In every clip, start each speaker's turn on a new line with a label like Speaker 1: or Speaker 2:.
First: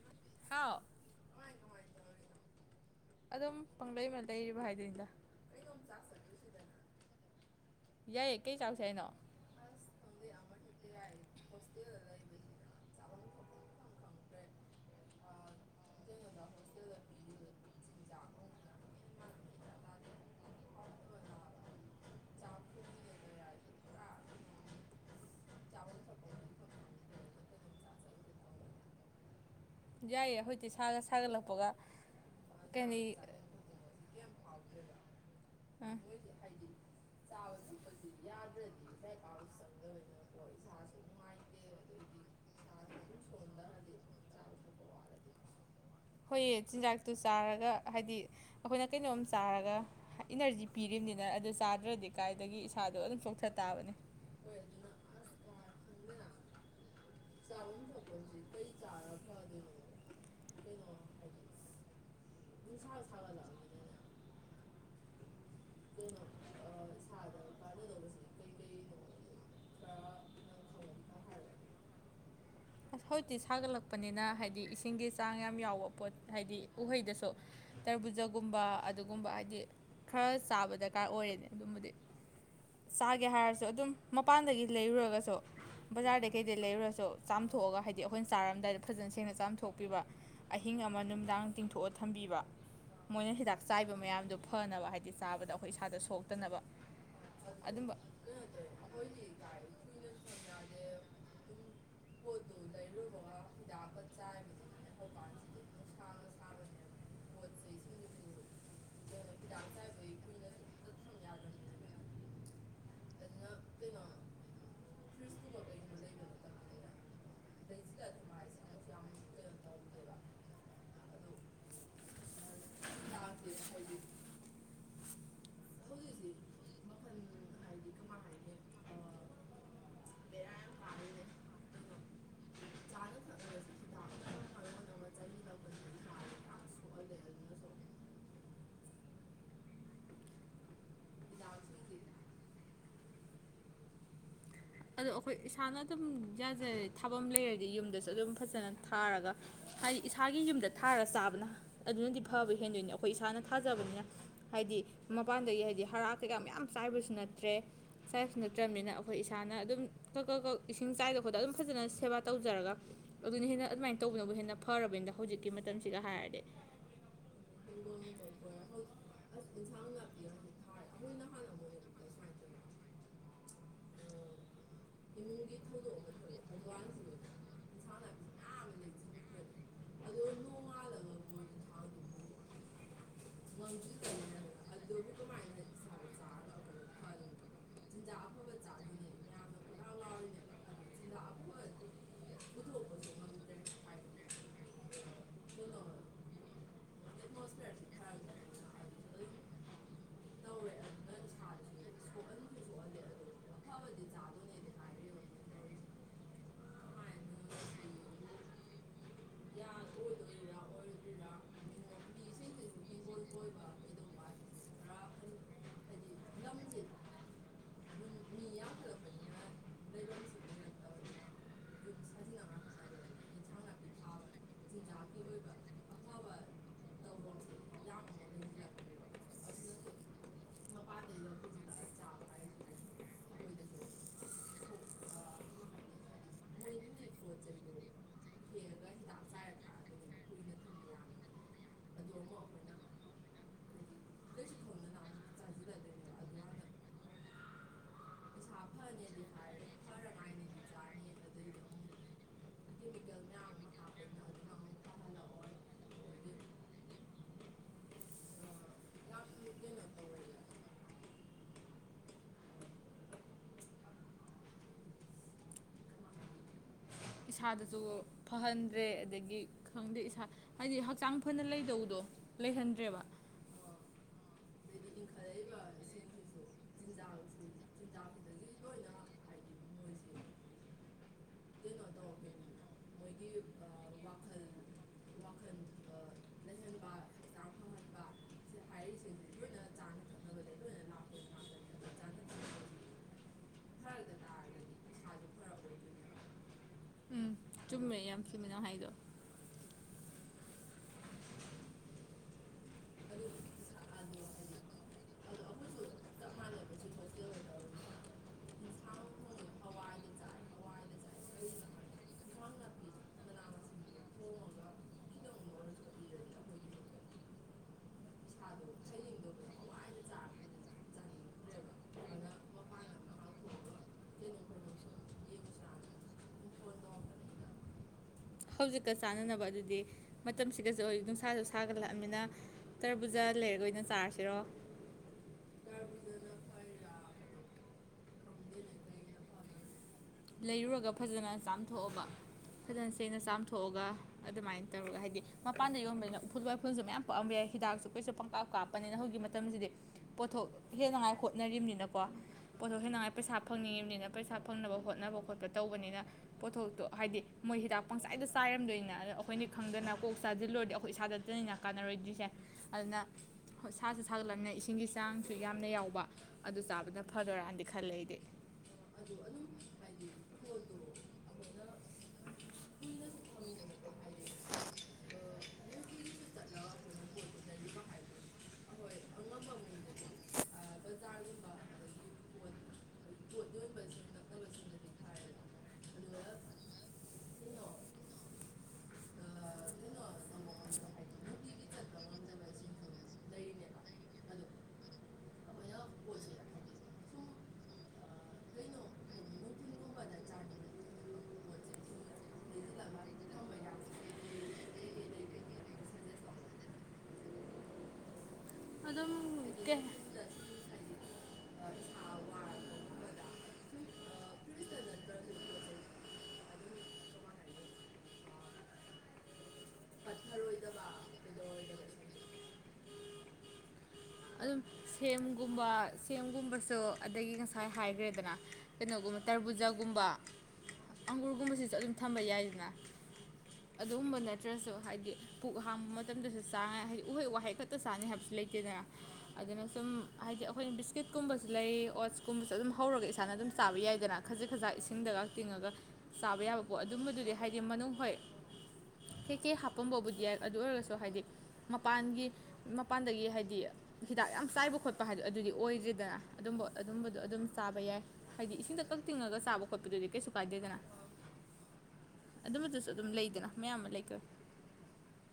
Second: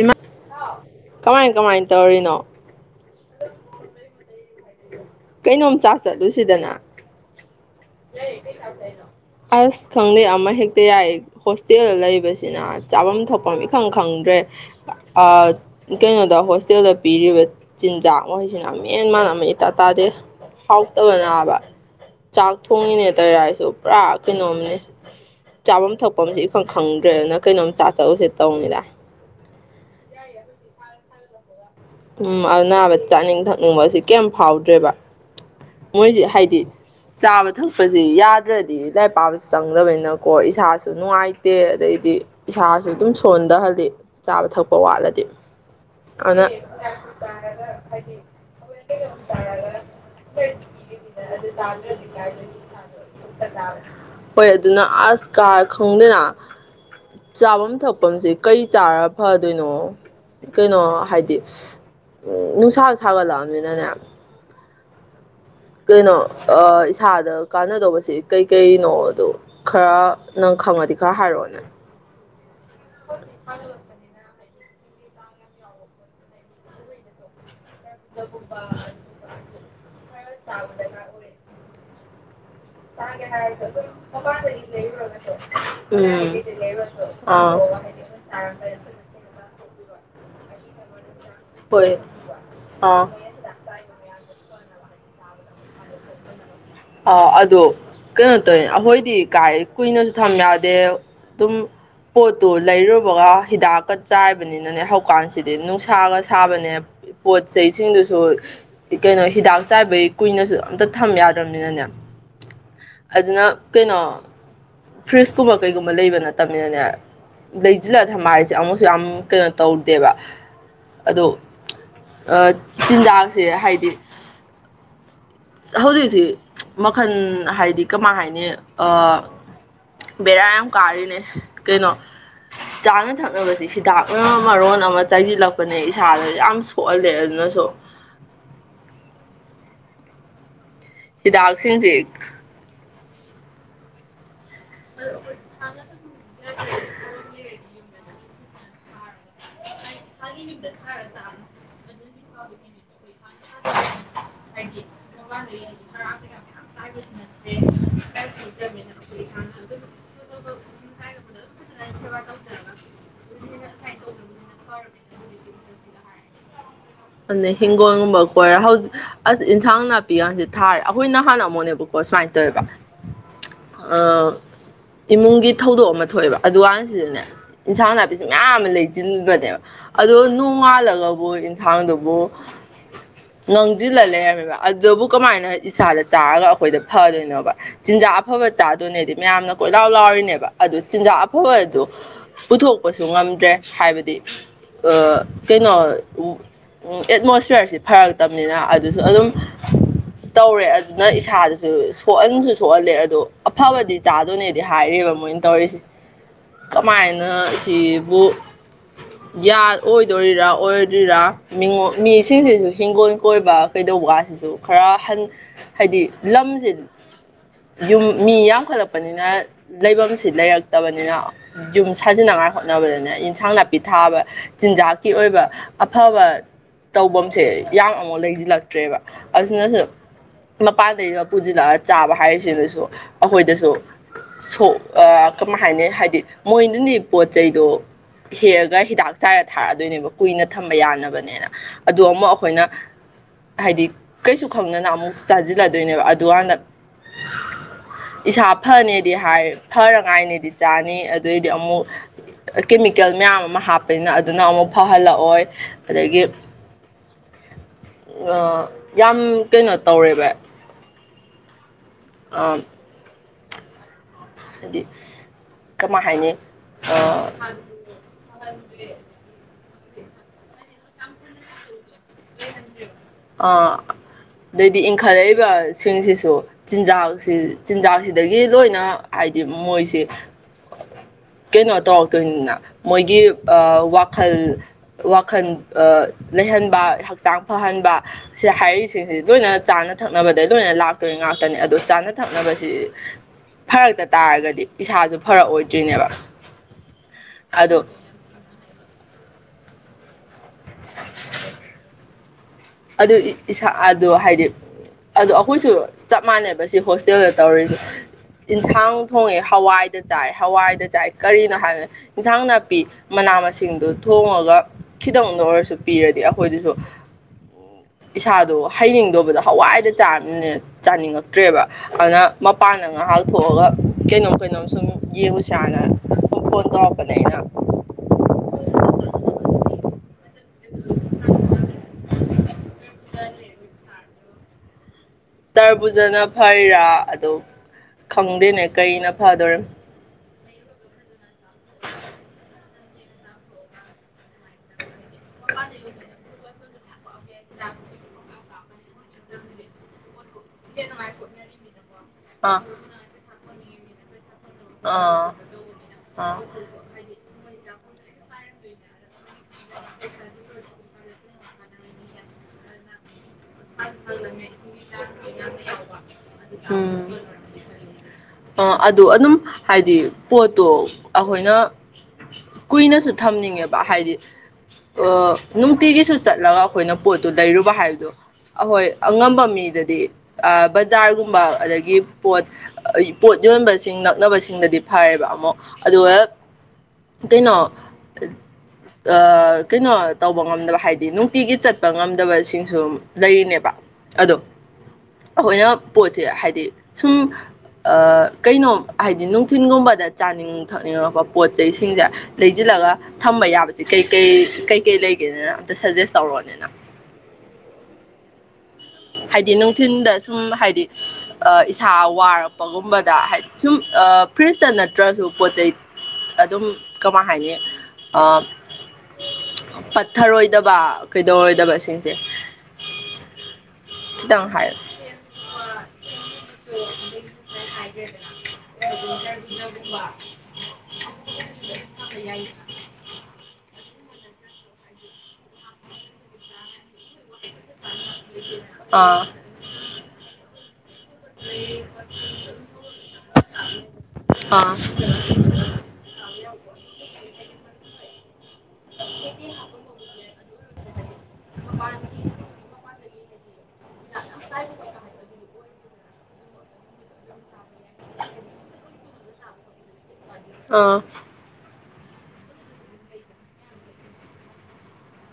Speaker 1: ꯏꯃꯥ
Speaker 2: ꯍꯥꯎ
Speaker 1: ꯀꯃꯥꯏ ꯀꯃꯥꯏꯅ ꯇꯧꯔꯤꯅꯣ
Speaker 2: ꯑꯗꯨꯝ ꯄꯪꯂꯩ ꯃ
Speaker 1: ꯀꯩꯅꯣꯝꯆꯥ ꯆꯠꯂꯨꯁꯤꯗꯅ
Speaker 2: ꯌꯥꯏꯌꯦ ꯀꯩ ꯆꯥꯎꯁꯦ ꯍꯥꯏꯅꯣ
Speaker 1: ꯑꯁ ꯈꯪꯗꯦ ꯑꯃ ꯍꯦꯛꯇ ꯌꯥꯏꯌꯦ ꯍꯣꯁꯇꯦꯜꯗ ꯂꯩꯕꯁꯤꯅ ꯆꯥꯐꯝ ꯊꯛꯐꯝ ꯏꯈꯪ ꯈꯪꯗ꯭ꯔꯦ ꯑꯥ ꯀꯩꯅꯣꯗ ꯍꯣꯁꯇꯦꯜꯗ ꯄꯤꯔꯤꯕ ꯆꯤꯟꯖꯥꯛ ꯃꯈꯩꯁꯤꯅ ꯃꯦꯟ ꯃꯥꯅ ꯑꯃ ꯏꯇꯥ ꯇꯥꯗꯦ ꯍꯥꯎꯇꯕꯅꯕ ꯆꯥꯛ ꯊꯣꯡꯉꯤꯅꯦ [unintelligible] ꯄꯨꯔꯥ ꯀꯩꯅꯣꯝꯅꯦ ꯆꯥꯐꯝ ꯊꯛꯐꯝꯁꯤ ꯏꯈꯪ ꯈꯪꯗ꯭ꯔꯦ ꯑꯗꯨꯅ ꯀꯩꯅꯣꯝ ꯆꯥ ꯆꯠꯂꯨꯁꯦ ꯇꯧꯅꯤꯗ
Speaker 2: ꯌꯥꯏꯌꯦ ꯍꯧꯖꯤꯛꯇꯤ ꯁꯥꯒ ꯁꯥꯒꯠꯂꯛꯄꯒ
Speaker 1: ꯎꯝ ꯑꯅꯥꯕ
Speaker 2: ꯀꯩꯅꯤ
Speaker 1: ꯆꯥꯅꯤꯡ ꯊꯛꯅꯤꯡꯕꯁꯤ ꯀꯌꯥꯝ ꯐꯥꯎꯗ꯭ꯔꯦꯕ ꯃꯣꯏꯁꯦ ꯍꯥꯏꯗꯤ ꯆꯥꯕ ꯊꯛꯄꯁꯤ ꯌꯥꯗ꯭ꯔꯗꯤ ꯂꯥꯏꯔꯤꯛ ꯄꯥꯕꯁꯨ ꯆꯪꯗꯕꯅꯤꯅꯀꯣ ꯏꯁꯥꯁꯨ ꯅꯨꯡꯉꯥꯏꯇꯦ ꯑꯗꯩꯗꯤ ꯏꯁꯥꯁꯨ ꯑꯗꯨꯝ ꯁꯣꯟꯊꯍꯜꯂꯤ ꯆꯥꯕ ꯊꯛꯄ ꯋꯥꯠꯂꯗꯤ ꯑꯗꯨꯅ
Speaker 2: ꯑꯗꯨꯨ ꯆꯥꯔꯒ ꯍꯥꯏꯗꯤ ꯑꯩꯈꯣꯏꯅ ꯀꯩꯅꯣꯝ ꯆꯥꯔꯒ ꯏꯅꯔꯖꯤ ꯄꯤꯔꯤꯕꯅꯤꯅ ꯑꯗꯨ ꯆꯥꯗ꯭ꯔꯗꯤ ꯀꯥꯏꯗꯒꯤ ꯏꯁꯥꯗꯣ ꯑꯗꯨꯝ ꯆꯣꯛꯊ ꯇꯥꯕꯅꯦ
Speaker 1: ꯍꯣꯏ ꯑꯗꯨꯅ ꯑꯁ ꯀꯥꯔ ꯈꯪꯗꯦꯅ ꯆꯥꯐꯝ ꯊꯛꯐꯝꯁꯦ ꯀꯩ ꯆꯥꯔ ꯐꯗꯣꯏꯅꯣ ꯀꯩꯅꯣ ꯑꯣ ꯍꯥꯏꯗꯤ ꯎꯝ ꯅꯨꯡꯁꯥ ꯁꯥꯒꯠꯂꯛꯑꯕꯅꯤꯅꯅꯦ ꯀꯩꯅꯣ ꯑꯥ ꯏꯁꯥꯗ ꯀꯥꯟꯅꯗꯧꯕꯁꯦ ꯀꯩꯀꯩꯅꯣꯗꯣ ꯈꯔ ꯅꯪ ꯈꯪꯉꯗꯤ ꯈꯔ ꯍꯥꯏꯔꯛꯑꯣꯅꯦ
Speaker 2: ꯑꯁ ꯍꯧꯖꯤꯛꯇꯤ ꯁꯥꯒꯠꯂꯛꯄꯅꯤꯅ ꯍꯥꯏꯗꯤ ꯏꯁꯤꯡꯒꯤ ꯆꯥꯡ ꯌꯥꯝ ꯌꯥꯎꯕ ꯄꯣꯠ ꯍꯥꯏꯗꯤ ꯎꯍꯩꯗꯁꯨ ꯇꯔꯕꯨꯖꯥꯒꯨꯝꯕ ꯑꯗꯨꯒꯨꯝꯕ ꯍꯥꯏꯗꯤ ꯈꯔ ꯆꯥꯕ ꯗꯔꯀꯥꯔ ꯑꯣꯏꯔꯦꯅꯦ ꯑꯗꯨꯕꯨꯗꯤ ꯆꯥꯒꯦ ꯍꯥꯏꯔꯁꯨ ꯑꯗꯨꯝ ꯃꯄꯥꯟꯗꯒꯤ ꯂꯩꯔꯨꯔꯒꯁꯨ ꯕꯖꯥꯔꯗꯩ ꯀꯩꯗꯩ ꯂꯩꯔꯨꯔꯁꯨꯝ ꯊꯣꯛꯑꯒ ꯍꯥꯏꯗꯤ ꯑꯩꯈꯣꯏꯅ ꯆꯥꯔꯝꯗꯥꯏꯗ ꯐꯖꯅ ꯁꯦꯡꯅ ꯆꯥꯝꯊꯣꯛꯄꯤꯕ ꯑꯍꯤꯡ ꯑꯃ ꯑꯗꯨꯝ ꯍꯤꯗꯡ ꯇꯤꯡꯊꯣꯛꯑ
Speaker 1: ꯏꯟꯁꯥꯡ
Speaker 2: ꯊꯝꯕꯤꯕ
Speaker 1: ꯍꯣꯏ
Speaker 2: ꯃꯣꯏꯅ ꯍꯤꯗꯥꯛ ꯆꯥꯏꯕ ꯃꯌꯥꯝꯗꯣ ꯐꯅꯕ ꯍꯥꯏ ꯍꯥꯏꯗꯤ ꯆꯥꯕꯗ ꯑꯩꯈꯣꯏ ꯏꯁꯥꯗ ꯁꯣꯛꯇꯅꯕ
Speaker 1: ꯑꯗꯨꯗ
Speaker 2: ꯑꯗꯨꯝꯕ
Speaker 1: ꯀꯩꯅꯣ ꯇꯧꯅꯦ ꯑꯩꯈꯣꯏꯗꯤ ꯀꯥꯏ ꯀꯨꯏꯅꯁꯨ ꯊꯝ ꯌꯥꯗꯦ ꯑꯗꯨꯝ ꯄꯣꯠꯇꯨ ꯂꯩꯔꯨꯕꯒ ꯍꯤꯗꯥꯛꯀ ꯆꯥꯏꯕꯅꯤꯅꯅꯦ ꯍꯧꯀꯥꯟꯁꯤꯗꯤ ꯅꯨꯡꯁꯥꯒ ꯁꯥꯕꯅꯦ ꯄꯣꯠ ꯆꯩꯁꯤꯡꯗꯨꯁꯨ ꯀꯩꯅꯣ ꯍꯤꯗꯥꯛ ꯆꯥꯏꯕꯩ ꯀꯨꯏꯅꯁꯨ ꯑꯝꯇ ꯊꯝ ꯌꯥꯗꯦ ꯝꯅ ꯑꯗꯨꯅ ꯀꯩꯅꯣ ꯐ꯭ꯔꯤꯖꯀꯨꯝꯕ ꯀꯩꯒꯨꯝꯕ ꯂꯩꯕ ꯅꯠꯇꯕꯅꯤꯅꯅꯦ ꯂꯩꯁꯤꯜꯂ ꯊꯃ ꯍꯥꯏꯁꯦ ꯑꯃꯨꯛꯁꯨ ꯌꯥꯝ ꯀꯩꯅꯣ ꯇꯧꯗꯦꯕ ꯑꯣ ꯆꯤꯟꯖꯥꯛꯁꯦ ꯍꯥꯏꯗꯤ ꯍꯧꯖꯤꯛꯁꯤ ꯃꯈꯜ ꯍꯥꯏꯗꯤ ꯀꯃꯥꯏ ꯍꯥꯏꯅꯤ ꯕꯦꯔꯥ ꯌꯥꯝ ꯀꯥꯔꯤꯅꯦ ꯀꯩꯅꯣ ꯆꯥꯅ ꯊꯛꯅꯕꯁꯤ ꯍꯤꯗꯥꯛꯅ ꯃꯔꯣꯟ ꯑꯃ ꯆꯥꯏꯁꯤꯜꯂꯛꯄꯅꯦ ꯏꯁꯥꯗ ꯌꯥꯝ ꯁꯣꯛꯍꯜꯂꯦ ꯑꯗꯨꯅꯁꯨ ꯍꯗꯥꯁꯤꯡꯁꯦ
Speaker 2: ꯑꯗꯣ ꯑꯩꯈꯣꯏ ꯏꯁꯥꯅ ꯑꯗꯨꯝ ꯌꯥꯖꯔꯦ ꯊꯥꯐꯝ ꯂꯩꯔꯗꯤ ꯌꯨꯝꯗꯁꯨ ꯑꯗꯨꯝ ꯐꯖꯅ ꯊꯥꯔꯒ ꯍꯥꯏꯗꯤ ꯏꯁꯥꯒꯤ ꯌꯨꯝꯗ ꯊꯥꯔꯒ ꯆꯥꯕꯅ ꯑꯗꯨꯅꯗꯤ ꯐꯕ ꯍꯦꯟꯗꯣꯏꯅꯤ ꯑꯩꯈꯣꯏ ꯏꯁꯥꯅ ꯊꯥꯖꯕꯅꯤꯅ ꯍꯥꯏꯗꯤ ꯃꯄꯥꯟꯗꯒꯤ ꯍꯥꯏꯗꯤ ꯍꯥꯔ ꯀꯩꯀꯥ ꯃꯌꯥꯝ ꯆꯥꯏꯕꯁꯨ ꯅꯠꯇ꯭ꯔꯦ ꯆꯥꯏꯕꯁꯨ ꯅꯠꯇ꯭ꯔꯕꯅꯤꯅ ꯑꯩꯈꯣꯏ ꯏꯁꯥ ꯏꯁꯥꯅ ꯑꯗꯨꯝ ꯀꯛ ꯀ ꯀ ꯏꯁꯤꯡ ꯆꯥꯏꯗ ꯈꯣꯠꯄ ꯑꯗꯨꯝ ꯐꯖꯅ ꯁꯦꯕꯥ ꯇꯧꯖꯔꯒ ꯑꯗꯨꯅ ꯍꯦꯟꯅ ꯑꯗꯨꯃꯥꯏꯅ ꯇꯧꯕꯅꯕ
Speaker 1: ꯑꯗꯩ ꯍꯤꯡꯒꯣꯜꯒꯨꯝꯕ ꯀꯣꯏꯔꯦ ꯍꯧꯖꯤꯛ ꯑꯁ ꯏꯟꯁꯥꯡ ꯅꯥꯄꯤꯒꯁꯤꯦ ꯊꯥꯔꯦ ꯑꯩꯈꯣꯏꯅꯍꯥꯟꯅ ꯑꯃꯛꯅꯦꯕꯀꯣ ꯁꯨꯃꯥꯏꯅ ꯇꯧꯋꯦꯕ ꯑ ꯏꯃꯨꯡꯒꯤ ꯊꯧꯗꯣꯛ ꯑꯃ ꯊꯣꯛꯑꯦꯕ ꯑꯗꯨꯀꯥꯟꯁꯤꯗꯅꯦ ꯏꯟꯁꯥꯡ ꯅꯥꯄꯤ ꯑꯝ ꯂꯩ ꯆꯤꯟꯕꯅꯦꯕ ꯑꯗꯣ ꯅꯣꯡꯉꯥꯜꯂꯒꯕꯨ ꯏꯟꯁꯥꯡꯗꯨꯕꯨ ꯅꯣꯡꯖ ꯂ ꯂꯩꯦ ꯍꯥꯏꯕꯕꯨ ꯀꯃꯥꯏꯅ ꯏꯁꯥꯗ ꯆꯥꯔꯒ ꯑꯩꯈꯣꯏꯗ ꯐꯗꯣꯏꯅꯣꯕ ꯆꯤꯟꯖꯥꯛ ꯑꯐꯕ ꯆꯥꯗꯣꯏꯅꯦꯗꯤ ꯃꯌꯥꯝꯅ ꯀꯣꯏꯂꯥꯎ ꯂꯥꯎꯔꯤꯅꯦꯕ ꯑꯗꯨ ꯆꯤꯟꯖꯥꯛ ꯑꯐꯕ ꯑꯗꯨ ꯄꯨꯊꯣꯛꯄꯁꯨ ꯉꯝꯗ꯭ꯔꯦ ꯍꯥꯏꯕꯗꯤ ꯀꯩꯅꯣ ꯑꯦꯠꯃꯣꯁꯐꯤꯌꯔꯁꯤ ꯐꯔꯛꯇꯕꯅꯤꯅ ꯑꯗꯨꯁꯨ ꯑꯗꯨꯝ ꯇꯧꯔꯦ ꯑꯗꯨꯅ ꯏꯁꯥꯗꯁꯨ ꯁꯣꯛꯍꯟꯁꯨ ꯁꯣꯛꯍꯜꯂꯦ ꯑꯗꯣ ꯑꯐꯕꯗꯤ ꯆꯥꯗꯣꯏꯅꯦꯗꯤ ꯍꯥꯏꯔꯤꯕ ꯃꯣꯏꯅ ꯇꯧꯔꯤꯁꯦ ꯀꯃꯥꯏꯅ ꯁꯤꯕꯨ ꯑꯣꯏꯗꯣꯔꯥ ꯑꯣꯏꯔꯗꯣꯏꯔꯥꯉꯣ ꯃꯤꯁꯤꯡꯁꯤꯁꯨ ꯍꯤꯡꯒꯣꯜ ꯀꯣꯏꯕ ꯀꯩꯗꯧꯕꯁꯤꯁꯨ ꯈꯔ ꯍꯥꯏꯗꯤ ꯂꯝꯁꯤ ꯌꯨꯝ ꯃꯤ ꯌꯥꯝꯈꯠꯂꯛꯄꯅꯤꯅ ꯂꯩꯐꯝꯁꯤ ꯂꯩꯔꯛꯇꯕꯅꯤꯅ ꯌꯨꯝ ꯁꯥꯖꯤꯟꯅꯉꯥꯏ ꯍꯣꯠꯅꯕꯅꯤꯅ ꯑꯦꯟꯁꯥꯡ ꯅꯥꯄꯤ ꯊꯥꯕ ꯆꯤꯟꯖꯥꯛꯀꯤ ꯑꯣꯏꯕ ꯑꯐꯕ ꯇꯧꯐꯝꯁꯦ ꯌꯥꯝ ꯑꯃꯨꯛ ꯂꯩꯁꯤꯜꯂꯛꯇ꯭ꯔꯦꯕ ꯑꯗꯨꯅꯁꯨ ꯃꯄꯥꯟꯗꯗ ꯄꯨꯁꯤꯜꯂꯛꯑ ꯆꯥꯕ ꯍꯥꯏꯔꯤꯁꯤꯅꯁꯨ ꯑꯩꯈꯣꯏꯗꯁꯨ ꯁ ꯀꯃꯥꯏ ꯍꯥꯏꯅꯤ ꯍꯥꯏꯗꯤ ꯃꯣꯏꯅꯅꯤ ꯄꯣꯠ ꯆꯩꯗꯣ ꯍꯦꯛꯑꯒ ꯍꯤꯗꯥꯛ ꯆꯥꯏꯔ ꯊꯥꯔꯛꯑꯗꯣꯏꯅꯦꯕ ꯀꯨꯏꯅ ꯊꯝꯕ ꯌꯥꯅꯕꯅꯦꯅ ꯑꯗꯨ ꯑꯃꯨꯛ ꯑꯩꯈꯣꯏꯅ ꯍꯥꯏꯗꯤ ꯀꯩꯁꯨ ꯈꯪꯗꯅ ꯑꯃꯨꯛ ꯆꯥꯁꯤꯜꯂꯗꯣꯏꯅꯦꯕ ꯑꯗꯨꯀꯥꯟꯗ ꯏꯁꯥ ꯐꯅꯦꯗꯤ ꯍꯥꯏ ꯐꯅꯉꯥꯏꯅꯦꯗꯤ ꯆꯥꯅꯤ ꯑꯗꯨꯑꯣꯏꯗꯤ ꯑꯃꯨꯛ ꯍꯣꯇꯦꯜ ꯃꯌꯥꯝ ꯑꯃ ꯍꯥꯞꯄꯅꯤꯅ ꯑꯗꯨꯅ ꯑꯃꯨꯛ ꯐꯍꯜꯂꯛꯑꯣꯏ ꯑꯗꯒꯤ ꯌꯥꯝ ꯀꯩꯅꯣ ꯇꯧꯔꯦꯕ ꯑ ꯍꯥꯏꯗꯤ ꯀꯃꯥꯏ ꯍꯥꯏꯅꯤ
Speaker 2: ꯏꯁꯥꯗꯁꯨ ꯐꯍꯟꯗ꯭ꯔꯦ ꯑꯗꯒꯤ ꯈꯪꯗꯦ ꯏꯁꯥ ꯍꯥꯏꯗꯤ ꯍꯛꯆꯥꯡ ꯐꯅ ꯂꯩꯗꯧꯗꯣ ꯂꯩꯍꯟꯗ꯭ꯔꯦꯕ
Speaker 1: ꯑꯥ ꯑꯗꯩꯗꯤ ꯏꯟꯈꯠꯂꯛꯏꯕ ꯁꯤꯡꯁꯤꯁꯨ ꯆꯤꯟꯖꯥꯛꯁꯤ ꯆꯤꯟꯖꯥꯛꯁꯤꯗꯒꯤ ꯂꯣꯏꯅ ꯍꯥꯏꯕꯗꯤ ꯃꯣꯏꯁꯤ ꯀꯩꯅꯣ ꯇꯧꯔꯛꯇꯣꯏꯅꯤꯅ ꯃꯣꯏꯒꯤ ꯋꯥꯈꯜ ꯋꯥꯈꯜ ꯂꯩꯍꯟꯕ ꯍꯛꯆꯥꯡ ꯐꯍꯟꯕ ꯁꯤ ꯍꯥꯏꯔꯤꯁꯤꯡꯁꯤ ꯂꯣꯏꯅ ꯆꯥꯅ ꯊꯛꯅꯕꯗꯩ ꯂꯣꯏꯅ ꯂꯥꯛꯇꯣꯏꯅꯤ ꯉꯥꯛꯇꯅꯤ ꯑꯗꯨ ꯆꯥꯅ ꯊꯛꯅꯕꯁꯤ ꯐꯔꯛꯇ ꯇꯥꯔꯒꯗꯤ ꯏꯁꯥꯁꯤ ꯑꯗꯨ ꯐꯔꯛꯑꯣꯏꯗ꯭ꯔꯤꯅꯦꯕ
Speaker 2: ꯎꯝ
Speaker 1: ꯑꯗꯣ
Speaker 2: ꯆꯨꯝꯃꯦ ꯌꯥꯝ ꯆꯨꯝꯃꯤꯅ ꯍꯥꯏꯗꯣ
Speaker 1: [inaudible] ꯑꯗꯨ ꯑꯗꯣ ꯍꯥꯏꯗꯤ ꯑꯗꯣ ꯑꯩꯈꯣꯏꯁꯨ ꯆꯞ ꯃꯥꯟꯅꯩ ꯁꯤ ꯍꯣꯁꯇꯦꯜꯗ ꯇꯧꯔꯤꯁꯦ ꯑꯦꯟꯁꯥꯡ ꯊꯣꯡꯉꯦ ꯍꯋꯥꯏꯗ ꯆꯥꯏ ꯍꯋꯥꯏꯗ ꯆꯥꯏ ꯀꯔꯤꯅꯣ ꯍꯥꯏꯕ ꯏꯟꯁꯥꯡ ꯅꯥꯄꯤ ꯃꯅꯥ ꯃꯁꯤꯡꯗꯣ ꯊꯣꯡꯉꯒ ꯈꯤꯇꯪꯗ ꯑꯣꯏꯔꯁꯨ ꯄꯤꯔꯗꯤ ꯑꯩꯈꯣꯏꯗꯨꯁꯨ ꯏꯁꯥꯗꯣ ꯍꯩꯅꯤꯡꯗꯕꯗꯣ ꯍꯋꯥꯏꯗ ꯆꯥꯅꯤꯡꯉꯛꯇ꯭ꯔꯦꯕ ꯑꯗꯨꯅ ꯃꯄꯥꯟꯗ ꯉꯥꯏꯍꯥꯛ ꯊꯣꯛꯑꯒ ꯀꯩꯅꯣꯝ ꯀꯩꯅꯣꯝ ꯁꯨꯝ ꯌꯦꯡꯉꯨꯁꯤꯔꯅ ꯁꯨꯝ ꯐꯣꯟ ꯇꯧꯔꯛꯄꯅꯦ ꯑꯩꯅ
Speaker 2: ꯍꯧꯖꯤꯛꯀ ꯆꯥꯟꯅꯅꯕ ꯑꯗꯨꯗꯤ ꯃꯇꯝꯁꯤꯒꯁꯨ ꯑꯩ ꯅꯨꯡꯁꯥꯁꯨ ꯁꯥꯒꯠꯂꯛꯑꯃꯤꯅ ꯇꯔꯕꯨꯖꯥ ꯂꯩꯔꯒ ꯑꯣꯏꯅ ꯆꯥꯔꯁꯤꯔꯣ
Speaker 1: ꯇꯔꯕꯨꯖꯅ ꯐꯩꯔꯥ ꯑꯗꯨ ꯈꯪꯗꯦꯅꯦ ꯀꯩꯅ ꯐꯗꯣꯔꯤ
Speaker 2: ꯂꯩꯔꯨꯔꯒ ꯐꯖꯅ ꯆꯥꯝꯊꯣꯛꯑꯕ ꯐꯖꯅ ꯁꯦꯡꯅ ꯆꯥꯝꯊꯣꯛꯑꯒ ꯑꯗꯨꯃꯥꯏꯅ ꯇꯧꯔꯒ ꯍꯥꯏꯗꯤ ꯃꯄꯥꯟꯗꯩ ꯌꯣꯟꯗꯅ ꯐꯨꯠꯕꯜ ꯍꯧꯖꯨꯝꯃꯦꯦ ꯄꯥꯝ ꯌꯥꯏꯤꯗꯥꯛꯁꯨ ꯀꯩꯁꯨ ꯄꯪꯥꯞ ꯀꯥꯞꯄ ꯄꯅꯤꯅ ꯍꯧꯖꯤꯈꯤꯕ ꯃꯇꯝꯁꯤꯗꯤ ꯄꯣꯠꯊꯣꯛ ꯍꯦꯟꯅꯉꯥꯏ ꯍꯣꯠꯅꯔꯤꯕꯅꯤꯅꯀꯣ
Speaker 1: ꯑꯥ
Speaker 2: ꯄꯣꯠꯊꯣꯛ ꯍꯦꯟꯅꯉꯥꯏ ꯄꯩꯁꯥ ꯐꯪꯅꯤꯡꯉꯤꯅꯤꯅ ꯄꯩꯁꯥ ꯐꯪ ꯍꯣꯠꯅꯕ
Speaker 1: ꯑꯥ
Speaker 2: ꯈꯣꯠꯄ ꯇꯧꯕꯅꯤꯅ
Speaker 1: ꯑꯥ
Speaker 2: ꯄꯣꯠꯊꯣꯛꯇꯣ ꯍꯥꯏꯗꯤ ꯃꯣꯏ ꯍꯤꯗꯥꯛ ꯄꯪꯆꯥꯏꯗꯣ ꯆꯥꯏꯔꯝꯗꯣꯏꯅ ꯑꯗ ꯑꯩꯈꯣꯏꯅ ꯈꯪꯗꯅ ꯀꯣꯛ ꯆꯥꯁꯤꯜꯂꯨꯔꯔꯗꯤ ꯑꯩꯈꯣꯏ ꯏꯁꯥꯗꯠꯇꯅꯤꯅ ꯀꯥꯟꯅꯔꯣꯏꯗ꯭ꯣꯏꯁꯦ ꯑꯗꯨꯅ ꯍꯣꯏ ꯁꯥꯁꯨ ꯁꯥꯒꯠꯂꯝꯅꯤꯅ ꯏꯁꯤꯡꯒꯤ ꯆꯥꯡꯁꯨ ꯌꯥꯝꯅ ꯌꯥꯎꯕ ꯑꯗꯨ ꯆꯥꯕꯅ
Speaker 1: ꯎꯝ
Speaker 2: ꯐꯗꯣꯏꯔꯥꯅꯗꯤ ꯈꯜꯂꯦ ꯑꯩꯗꯤ
Speaker 1: ꯑ ꯑꯗꯨꯗꯣ ꯑꯗꯨꯝ ꯍꯥꯏꯗꯤ ꯄꯣꯠꯇꯣ ꯑꯩꯈꯣꯏꯅ ꯀꯨꯏꯅꯁꯨ ꯊꯝꯅꯤꯡꯉꯦꯕ ꯍꯥꯏꯗꯤ ꯅꯨꯡꯇꯤꯒꯤꯁꯨ ꯆꯠꯂꯒ ꯑꯩꯈꯣꯏꯅ ꯄꯣꯠꯇꯣ ꯂꯩꯔꯨꯕ ꯍꯥꯏꯕꯗꯣ ꯑꯍꯣꯏ ꯑꯉꯝꯕ ꯃꯤꯗꯗꯤ ꯑ ꯕꯖꯥꯔꯒꯨꯝꯕ ꯑꯗꯒꯤ ꯄꯣꯠ ꯄꯣꯠ ꯌꯣꯟꯕꯁꯤꯡ ꯅꯛꯅꯕꯁꯤꯡꯗꯗꯤ ꯐꯔꯦꯕ ꯑꯃꯨꯛ ꯑꯗꯨꯒ ꯀꯩꯅꯣ ꯀꯩꯅꯣ ꯇꯧꯕ ꯉꯝꯗꯕ ꯍꯥꯏꯗꯤ ꯅꯨꯡꯇꯤꯒꯤ ꯆꯠꯄ ꯉꯝꯗꯕꯁꯤꯡꯁꯨ ꯂꯩꯔꯤꯅꯦꯕ ꯑꯗꯣ ꯑꯩꯈꯣꯏꯅ ꯄꯣꯠꯁꯦ ꯍꯥꯏꯗꯤ ꯁꯨꯝ ꯀꯩꯅꯣꯝ ꯍꯥꯏꯗꯤ ꯅꯨꯡꯊꯤꯤꯟꯒꯨꯝꯕꯗ ꯆꯥꯅꯤꯡ ꯊꯛꯅꯤꯡꯉꯛꯄ ꯄꯣꯠ ꯆꯩꯁꯤꯡꯁꯦ ꯂꯩꯁꯤꯜꯂꯒ ꯊꯝꯕ ꯌꯥꯕꯁꯤ ꯀꯩꯀꯩ ꯀꯩꯀꯩ ꯂꯩꯒꯦꯅꯤꯅ ꯑꯝꯇ ꯁꯖꯦꯁ ꯇꯧꯔꯛꯑꯣꯅꯤꯅ
Speaker 2: ꯑꯗꯨꯝ
Speaker 1: ꯍꯥꯏꯗꯤ
Speaker 2: ꯀꯩ
Speaker 1: ꯅꯨꯡꯊꯤꯟꯗ ꯁꯨꯝ ꯍꯥꯏꯗꯤ ꯍꯥꯏꯗꯤ ꯏꯁꯥ ꯋꯥꯔꯛꯄꯒꯨꯝꯕꯗ ꯍꯥꯏꯗꯤ ꯁꯨꯝ ꯐ꯭ꯔꯤꯖꯇ ꯅꯠꯇ꯭ꯔꯁꯨ ꯄꯣꯠ ꯆꯩ ꯑꯗꯨꯝ ꯀꯃꯥꯏ ꯍꯥꯏꯅꯤ ꯄꯠꯊꯔꯣꯏꯗꯕ ꯀꯩꯗꯧꯔꯣꯏꯗꯕꯁꯤꯡꯁꯦ ꯈꯤꯇꯪ
Speaker 2: ꯑꯗꯨꯝ
Speaker 1: ꯍꯥꯏꯔ
Speaker 2: ꯁꯦꯝꯒꯨꯝꯕ ꯁꯦꯝꯒꯨꯝꯕꯁꯨ ꯑꯗꯒꯤ ꯉꯁꯥꯏ ꯍꯥꯏꯈ꯭ꯔꯦꯗꯅ ꯀꯩꯅꯣꯒꯨꯝꯕ ꯇꯔꯕꯨꯖꯥꯒꯨꯝꯕ ꯑꯪꯒꯨꯔꯒꯨꯝꯕꯁꯤꯁꯨ ꯑꯗꯨꯝ ꯊꯝꯕ ꯌꯥꯏꯗꯅ ꯑꯗꯨꯒꯨꯝꯕ ꯅꯠꯇ꯭ꯔꯁꯨ ꯍꯥꯏꯗꯤ ꯄꯨꯛ ꯍꯥꯡꯕ ꯃꯇꯝꯗꯁꯨ ꯆꯥꯡꯉ ꯍꯥꯏ ꯎꯍꯩ ꯋꯥꯍꯩ ꯈꯛꯇ ꯁꯥꯥꯅꯤ ꯍꯥꯏꯕꯕꯁꯤ ꯂꯩꯇꯦꯗꯅ
Speaker 1: ꯑꯥ
Speaker 2: ꯑꯗꯨꯅ ꯁꯨꯝ ꯍꯥꯏꯗꯤ ꯑꯩꯈꯣꯏꯅ ꯕꯤꯁꯀꯤꯠꯀꯨꯝꯕꯁꯨ ꯂꯩ ꯑꯣꯠꯁꯀꯨꯝꯕꯁꯨ ꯑꯗꯨꯝ ꯍꯧꯔꯒ ꯏꯁꯥꯅ ꯑꯗꯨꯝ ꯆꯥꯕ ꯌꯥꯏꯗꯅ ꯈꯖꯤꯛ ꯈꯖꯛ
Speaker 1: ꯑꯥ
Speaker 2: ꯏꯁꯤꯡꯗꯒ ꯇꯤꯡꯉꯒ ꯆꯥꯕ ꯌꯥꯕ ꯄꯣꯠ ꯑꯗꯨꯝꯕꯗꯨꯗꯤ ꯍꯥꯏꯗꯤ ꯃꯅꯨꯡ ꯍꯣꯏ ꯍꯦꯛ ꯀꯦꯛ ꯍꯥꯄꯝꯕꯕꯨꯗꯤ ꯌꯥꯏ ꯑꯗꯨ ꯑꯣꯏꯔꯒꯁꯨ ꯍꯥꯏꯗꯤ ꯃꯄꯥꯟꯒꯤ ꯃꯄꯥꯟꯗꯒꯤ ꯍꯥꯏꯗꯤ ꯍꯤꯗꯥꯛ ꯌꯥꯝ ꯆꯥꯏꯕ ꯈꯣꯠꯄ ꯍꯥꯏꯗꯣ ꯑꯗꯨꯗꯤ ꯑꯣꯏꯗ꯭ꯔꯦꯗꯅ ꯑꯗꯨꯝꯕ ꯑꯗꯨꯝꯕꯗꯣ ꯑꯗꯨꯝ ꯆꯥꯕ ꯌꯥꯏ ꯍꯥꯏꯗꯤ ꯏꯁꯤꯡꯗ ꯀꯛ ꯇꯤꯡꯉꯒ ꯆꯥꯕ ꯈꯣꯠꯄꯗꯨꯗꯤ ꯀꯩꯁꯨ ꯀꯥꯏꯗꯦꯗꯅ
Speaker 1: ꯑꯥ
Speaker 2: ꯑꯗꯨꯝꯕꯗꯨꯁꯨ ꯑꯗꯨꯝ ꯂꯩꯗꯅ ꯃꯌꯥꯝ ꯑꯃ ꯂꯩꯈꯣꯏ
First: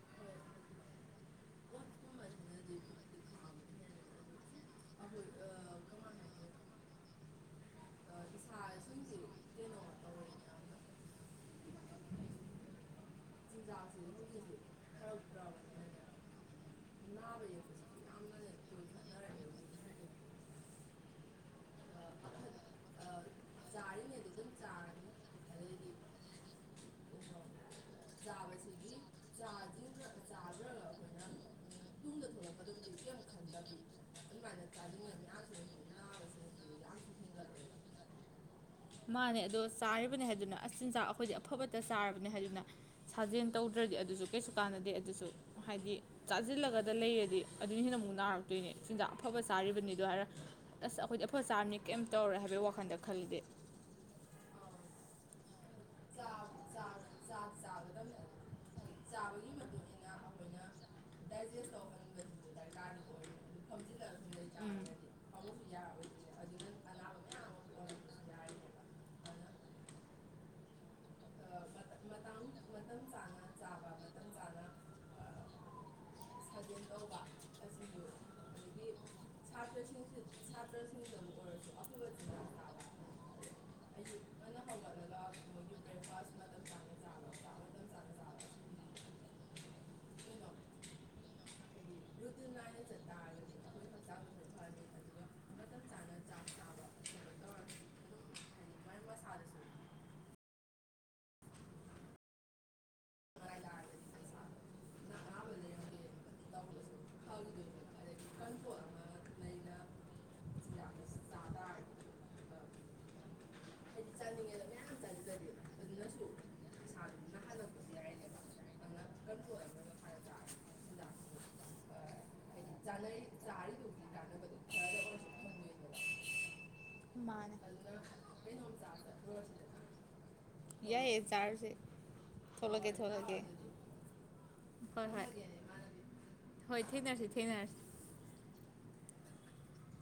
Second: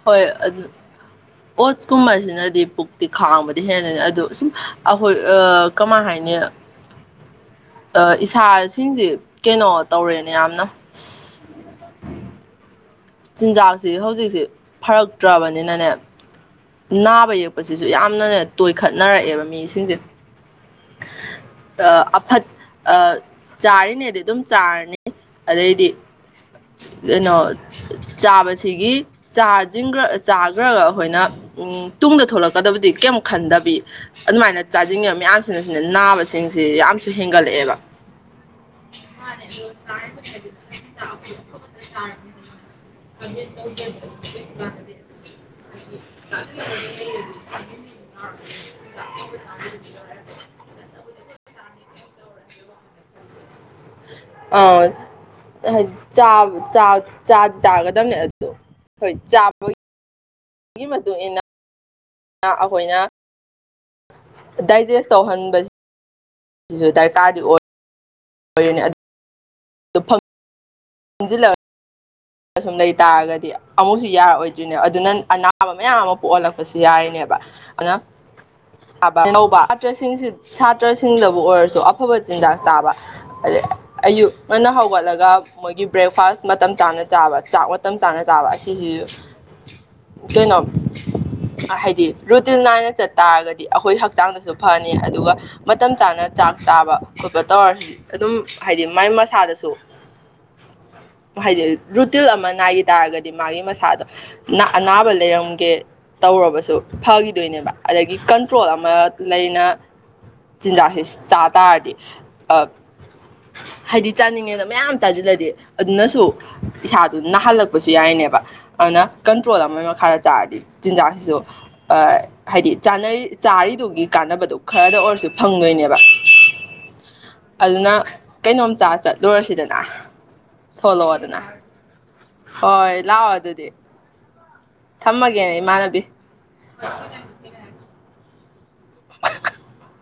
Speaker 1: ꯍꯣꯏ ꯑꯗꯨ ꯑꯣꯠꯁꯀꯨꯝꯕꯁꯤꯅꯗꯤ ꯄꯨꯛꯇꯤ ꯈꯥꯡꯕꯗꯤ ꯍꯦꯟꯅꯅꯤ ꯑꯗꯨ ꯁꯨꯝ ꯑꯩꯈꯣꯏ ꯀꯃꯥꯏ ꯍꯥꯏꯅꯤ ꯏꯁꯥꯁꯤꯡꯁꯦ ꯀꯩꯅꯣ ꯇꯧꯔꯦꯅꯦ ꯌꯥꯝꯅ [unintelligible] ꯆꯤꯟꯖꯥꯛꯁꯤ ꯍꯧꯖꯤꯛꯁꯤ ꯐꯔꯛꯇ꯭ꯔꯕꯅꯤꯅꯅꯦ ꯅꯥꯕ ꯌꯦꯛꯄꯁꯤꯁꯨ ꯌꯥꯝꯅꯅꯦ ꯇꯣꯏꯈꯠꯅꯔꯛꯑꯦꯕ ꯃꯤꯁꯤꯡꯁꯦ ꯑꯐꯠ ꯆꯥꯔꯤꯉꯩꯗꯤ ꯑꯗꯨꯝ ꯆꯥꯔꯅꯤ ꯑꯗꯩꯗꯤ ꯀꯩꯅꯣ ꯆꯥꯕꯁꯤꯒꯤ ꯆꯥ ꯆꯥꯈ꯭ꯔꯒ ꯑꯩꯈꯣꯏꯅ ꯇꯨꯡꯗ ꯊꯣꯛꯂꯛꯀꯗꯕꯗꯤ ꯀꯔꯤꯝ ꯈꯟꯗꯕꯤ ꯑꯗꯨꯃꯥꯏꯅ ꯆꯥꯖꯅꯤꯡꯉꯕ ꯃꯌꯥꯝ ꯁꯤꯅ ꯅꯥꯕꯁꯤꯡꯁꯤ ꯌꯥꯝꯁꯨ ꯍꯦꯟꯒꯠꯂꯛꯑꯦꯕ
Speaker 2: ꯃꯥꯅꯦ ꯑꯗꯣ ꯆꯥꯔꯤꯕꯅꯦ ꯍꯥꯏꯗꯨꯅ ꯑꯁ ꯆꯤꯟꯖꯥꯛ ꯑꯩꯈꯣꯏꯗꯤ ꯑꯐꯕꯇ ꯆꯥꯔꯕꯅꯤ ꯍꯥꯏꯗꯨꯅ ꯁꯥꯖꯦꯜ ꯇꯧꯗ꯭ꯔꯗꯤ ꯑꯗꯨꯁꯨ ꯀꯩꯁꯨ ꯀꯥꯟꯅꯗꯦ ꯑꯗꯨꯁꯨ ꯍꯥꯏꯗꯤ ꯆꯥꯁꯤꯜꯂꯒꯗ ꯂꯩꯔꯗꯤ ꯑꯗꯨꯅ ꯍꯦꯟꯅ ꯑꯃꯨꯛ ꯅꯥꯔꯛꯇꯣꯏꯅꯦ ꯆꯤꯟꯖꯥꯛ ꯑꯐꯕ ꯆꯥꯔꯤꯕꯅꯤ ꯑꯗꯣ ꯍꯥꯏꯔ ꯑꯁ ꯑꯩꯈꯣꯏꯗꯤ ꯑꯐ ꯆꯥꯔꯅꯤ ꯀꯩꯝ ꯇꯧꯔꯣꯏ ꯍꯥꯏꯕꯒꯤ ꯋꯥꯈꯟꯗ ꯈꯜꯂꯤꯗꯤ
Speaker 1: ꯑ ꯆꯥꯗꯤ ꯆꯥꯒꯗꯕꯅꯦ ꯑꯗꯣ ꯍꯣꯏ ꯆꯥꯕꯒꯤ ꯒꯤ ꯃꯗꯨ ꯏꯟꯅ ꯑꯩꯈꯣꯏꯅ ꯗꯥꯏꯖꯦꯁ ꯇꯧꯍꯟꯕꯁ ꯁꯤꯁꯨ ꯗꯔꯀꯥꯔꯗꯤ ꯑꯣꯏ ꯍ ꯌꯥꯅꯤ ꯑꯗꯨ [unintelligible] ꯆ ꯐꯪ ꯑꯖ ꯂ [unintelligible] ꯑꯁꯨꯝ ꯂꯩ ꯇꯥꯔꯒꯗꯤ ꯑꯃꯨꯛꯁꯨ ꯌꯥꯔꯛꯑꯣꯏꯗ꯭ꯔꯤꯅꯦꯕ ꯑꯗꯨꯅ ꯑꯅꯥꯕ ꯃꯌꯥꯝ ꯑꯃ ꯄꯣꯛꯍꯜꯂꯛꯄꯁꯨ ꯌꯥꯔꯤꯅꯦꯕ ꯑꯗꯨꯅ ꯧꯕꯁꯤꯡ ꯁꯥꯇ꯭ꯔꯁꯤꯡꯗꯕꯨ ꯑꯣꯏꯔꯁꯨ ꯑꯐꯕ ꯆꯤꯟꯖꯥꯛ ꯆꯥꯕ ꯑꯗ ꯑꯌꯨꯛ ꯉꯟꯅ ꯍꯧꯒꯠꯂꯒ ꯃꯣꯏꯒꯤ ꯕ꯭ꯔꯦꯛꯐꯥꯁ ꯃꯇꯝ ꯆꯥꯅ ꯆꯥꯕ ꯆꯥꯛ ꯃꯇꯝ ꯆꯥꯅ ꯆꯥꯕ ꯑꯁꯤꯁꯤꯁꯨ ꯀꯩꯅꯣ ꯍꯥꯏꯗꯤ ꯔꯨꯇꯤꯟ ꯅꯥꯏꯅ ꯆꯠꯇꯥꯥꯔꯒꯗꯤ ꯑꯩꯈꯣꯏ ꯍꯛꯆꯥꯡꯗꯁꯨ ꯐꯅꯤ ꯑꯗꯨꯒ ꯃꯇꯝ ꯆꯥꯅ ꯆꯥꯛ ꯆꯥꯕ ꯈꯣꯠꯄ ꯇꯧꯔꯁꯨ ꯑꯗꯨꯝ ꯍꯥꯏꯗꯤ ꯃꯥꯏ ꯃꯁꯥꯗꯁꯨ ꯍꯥꯏꯗꯤ ꯔꯨꯇꯤꯟ ꯑꯃ ꯅꯥꯏꯈꯤ ꯇꯥꯔꯒꯗꯤ ꯃꯥꯒꯤ ꯃꯁꯥꯗꯣ ꯑꯅꯥꯕ ꯂꯩꯔꯝꯒꯦ ꯇꯧꯔꯕꯁꯨ ꯐꯈꯤꯗꯣꯏꯅꯦꯕ ꯑꯗꯒꯤ ꯀꯟꯇ꯭ꯔꯣꯜ ꯑꯃ ꯂꯩꯅ ꯆꯤꯟꯖꯥꯛꯁꯤꯦ ꯆꯥ ꯇꯥꯔꯗꯤ ꯍꯥꯏꯗꯤ ꯆꯥꯅꯤꯡꯉꯦꯗ ꯃꯌꯥꯝ ꯆꯥꯁꯤꯜꯂꯗꯤ ꯑꯗꯨꯅꯁꯨ ꯏꯁꯥꯗꯨ ꯅꯥꯍꯜꯂꯛꯄꯁꯨ ꯌꯥꯏꯅꯦꯕ ꯑꯗꯨꯅ ꯀꯟꯇ꯭ꯔꯣꯜ ꯑꯃꯒꯤ ꯃꯈꯥꯗ ꯆꯥꯔꯗꯤ ꯆꯤꯟꯖꯥꯛꯁꯤꯁꯨ ꯍꯥꯏꯗꯤ ꯆꯅꯔꯤ ꯆꯥꯔꯤꯗꯨꯒꯤ ꯀꯥꯟꯅꯕꯗꯨ ꯈꯔꯗ ꯑꯣꯏꯔꯁꯨ ꯐꯪꯗꯣꯏꯅꯦꯕ ꯋꯥ
Speaker 2: ꯃꯥꯅꯦ
Speaker 1: ꯆꯠꯂꯨꯔꯁꯤꯗꯅ
Speaker 2: ꯌꯥ ꯌꯦ
Speaker 1: ꯊꯣꯛꯂꯛꯑꯣꯗꯅ
Speaker 2: ꯆꯥꯔꯁꯦ ꯊꯣꯛꯂꯛꯀꯦ
Speaker 1: ꯍꯣꯏ ꯂꯥꯛꯑꯣ
Speaker 2: ꯊꯣꯛꯂꯛꯀꯦ
Speaker 1: ꯑꯗꯨꯗꯤ
Speaker 2: ꯍꯣꯏ ꯍꯣꯏ
Speaker 1: ꯊꯝꯃꯒꯦꯅꯦ ꯏꯃꯥꯟꯅꯕꯤ
Speaker 2: ꯍꯣꯏ ꯊꯦꯡꯅꯔꯁꯤ ꯊꯦꯡꯅꯔꯁꯤ
Speaker 1: [unintelligible]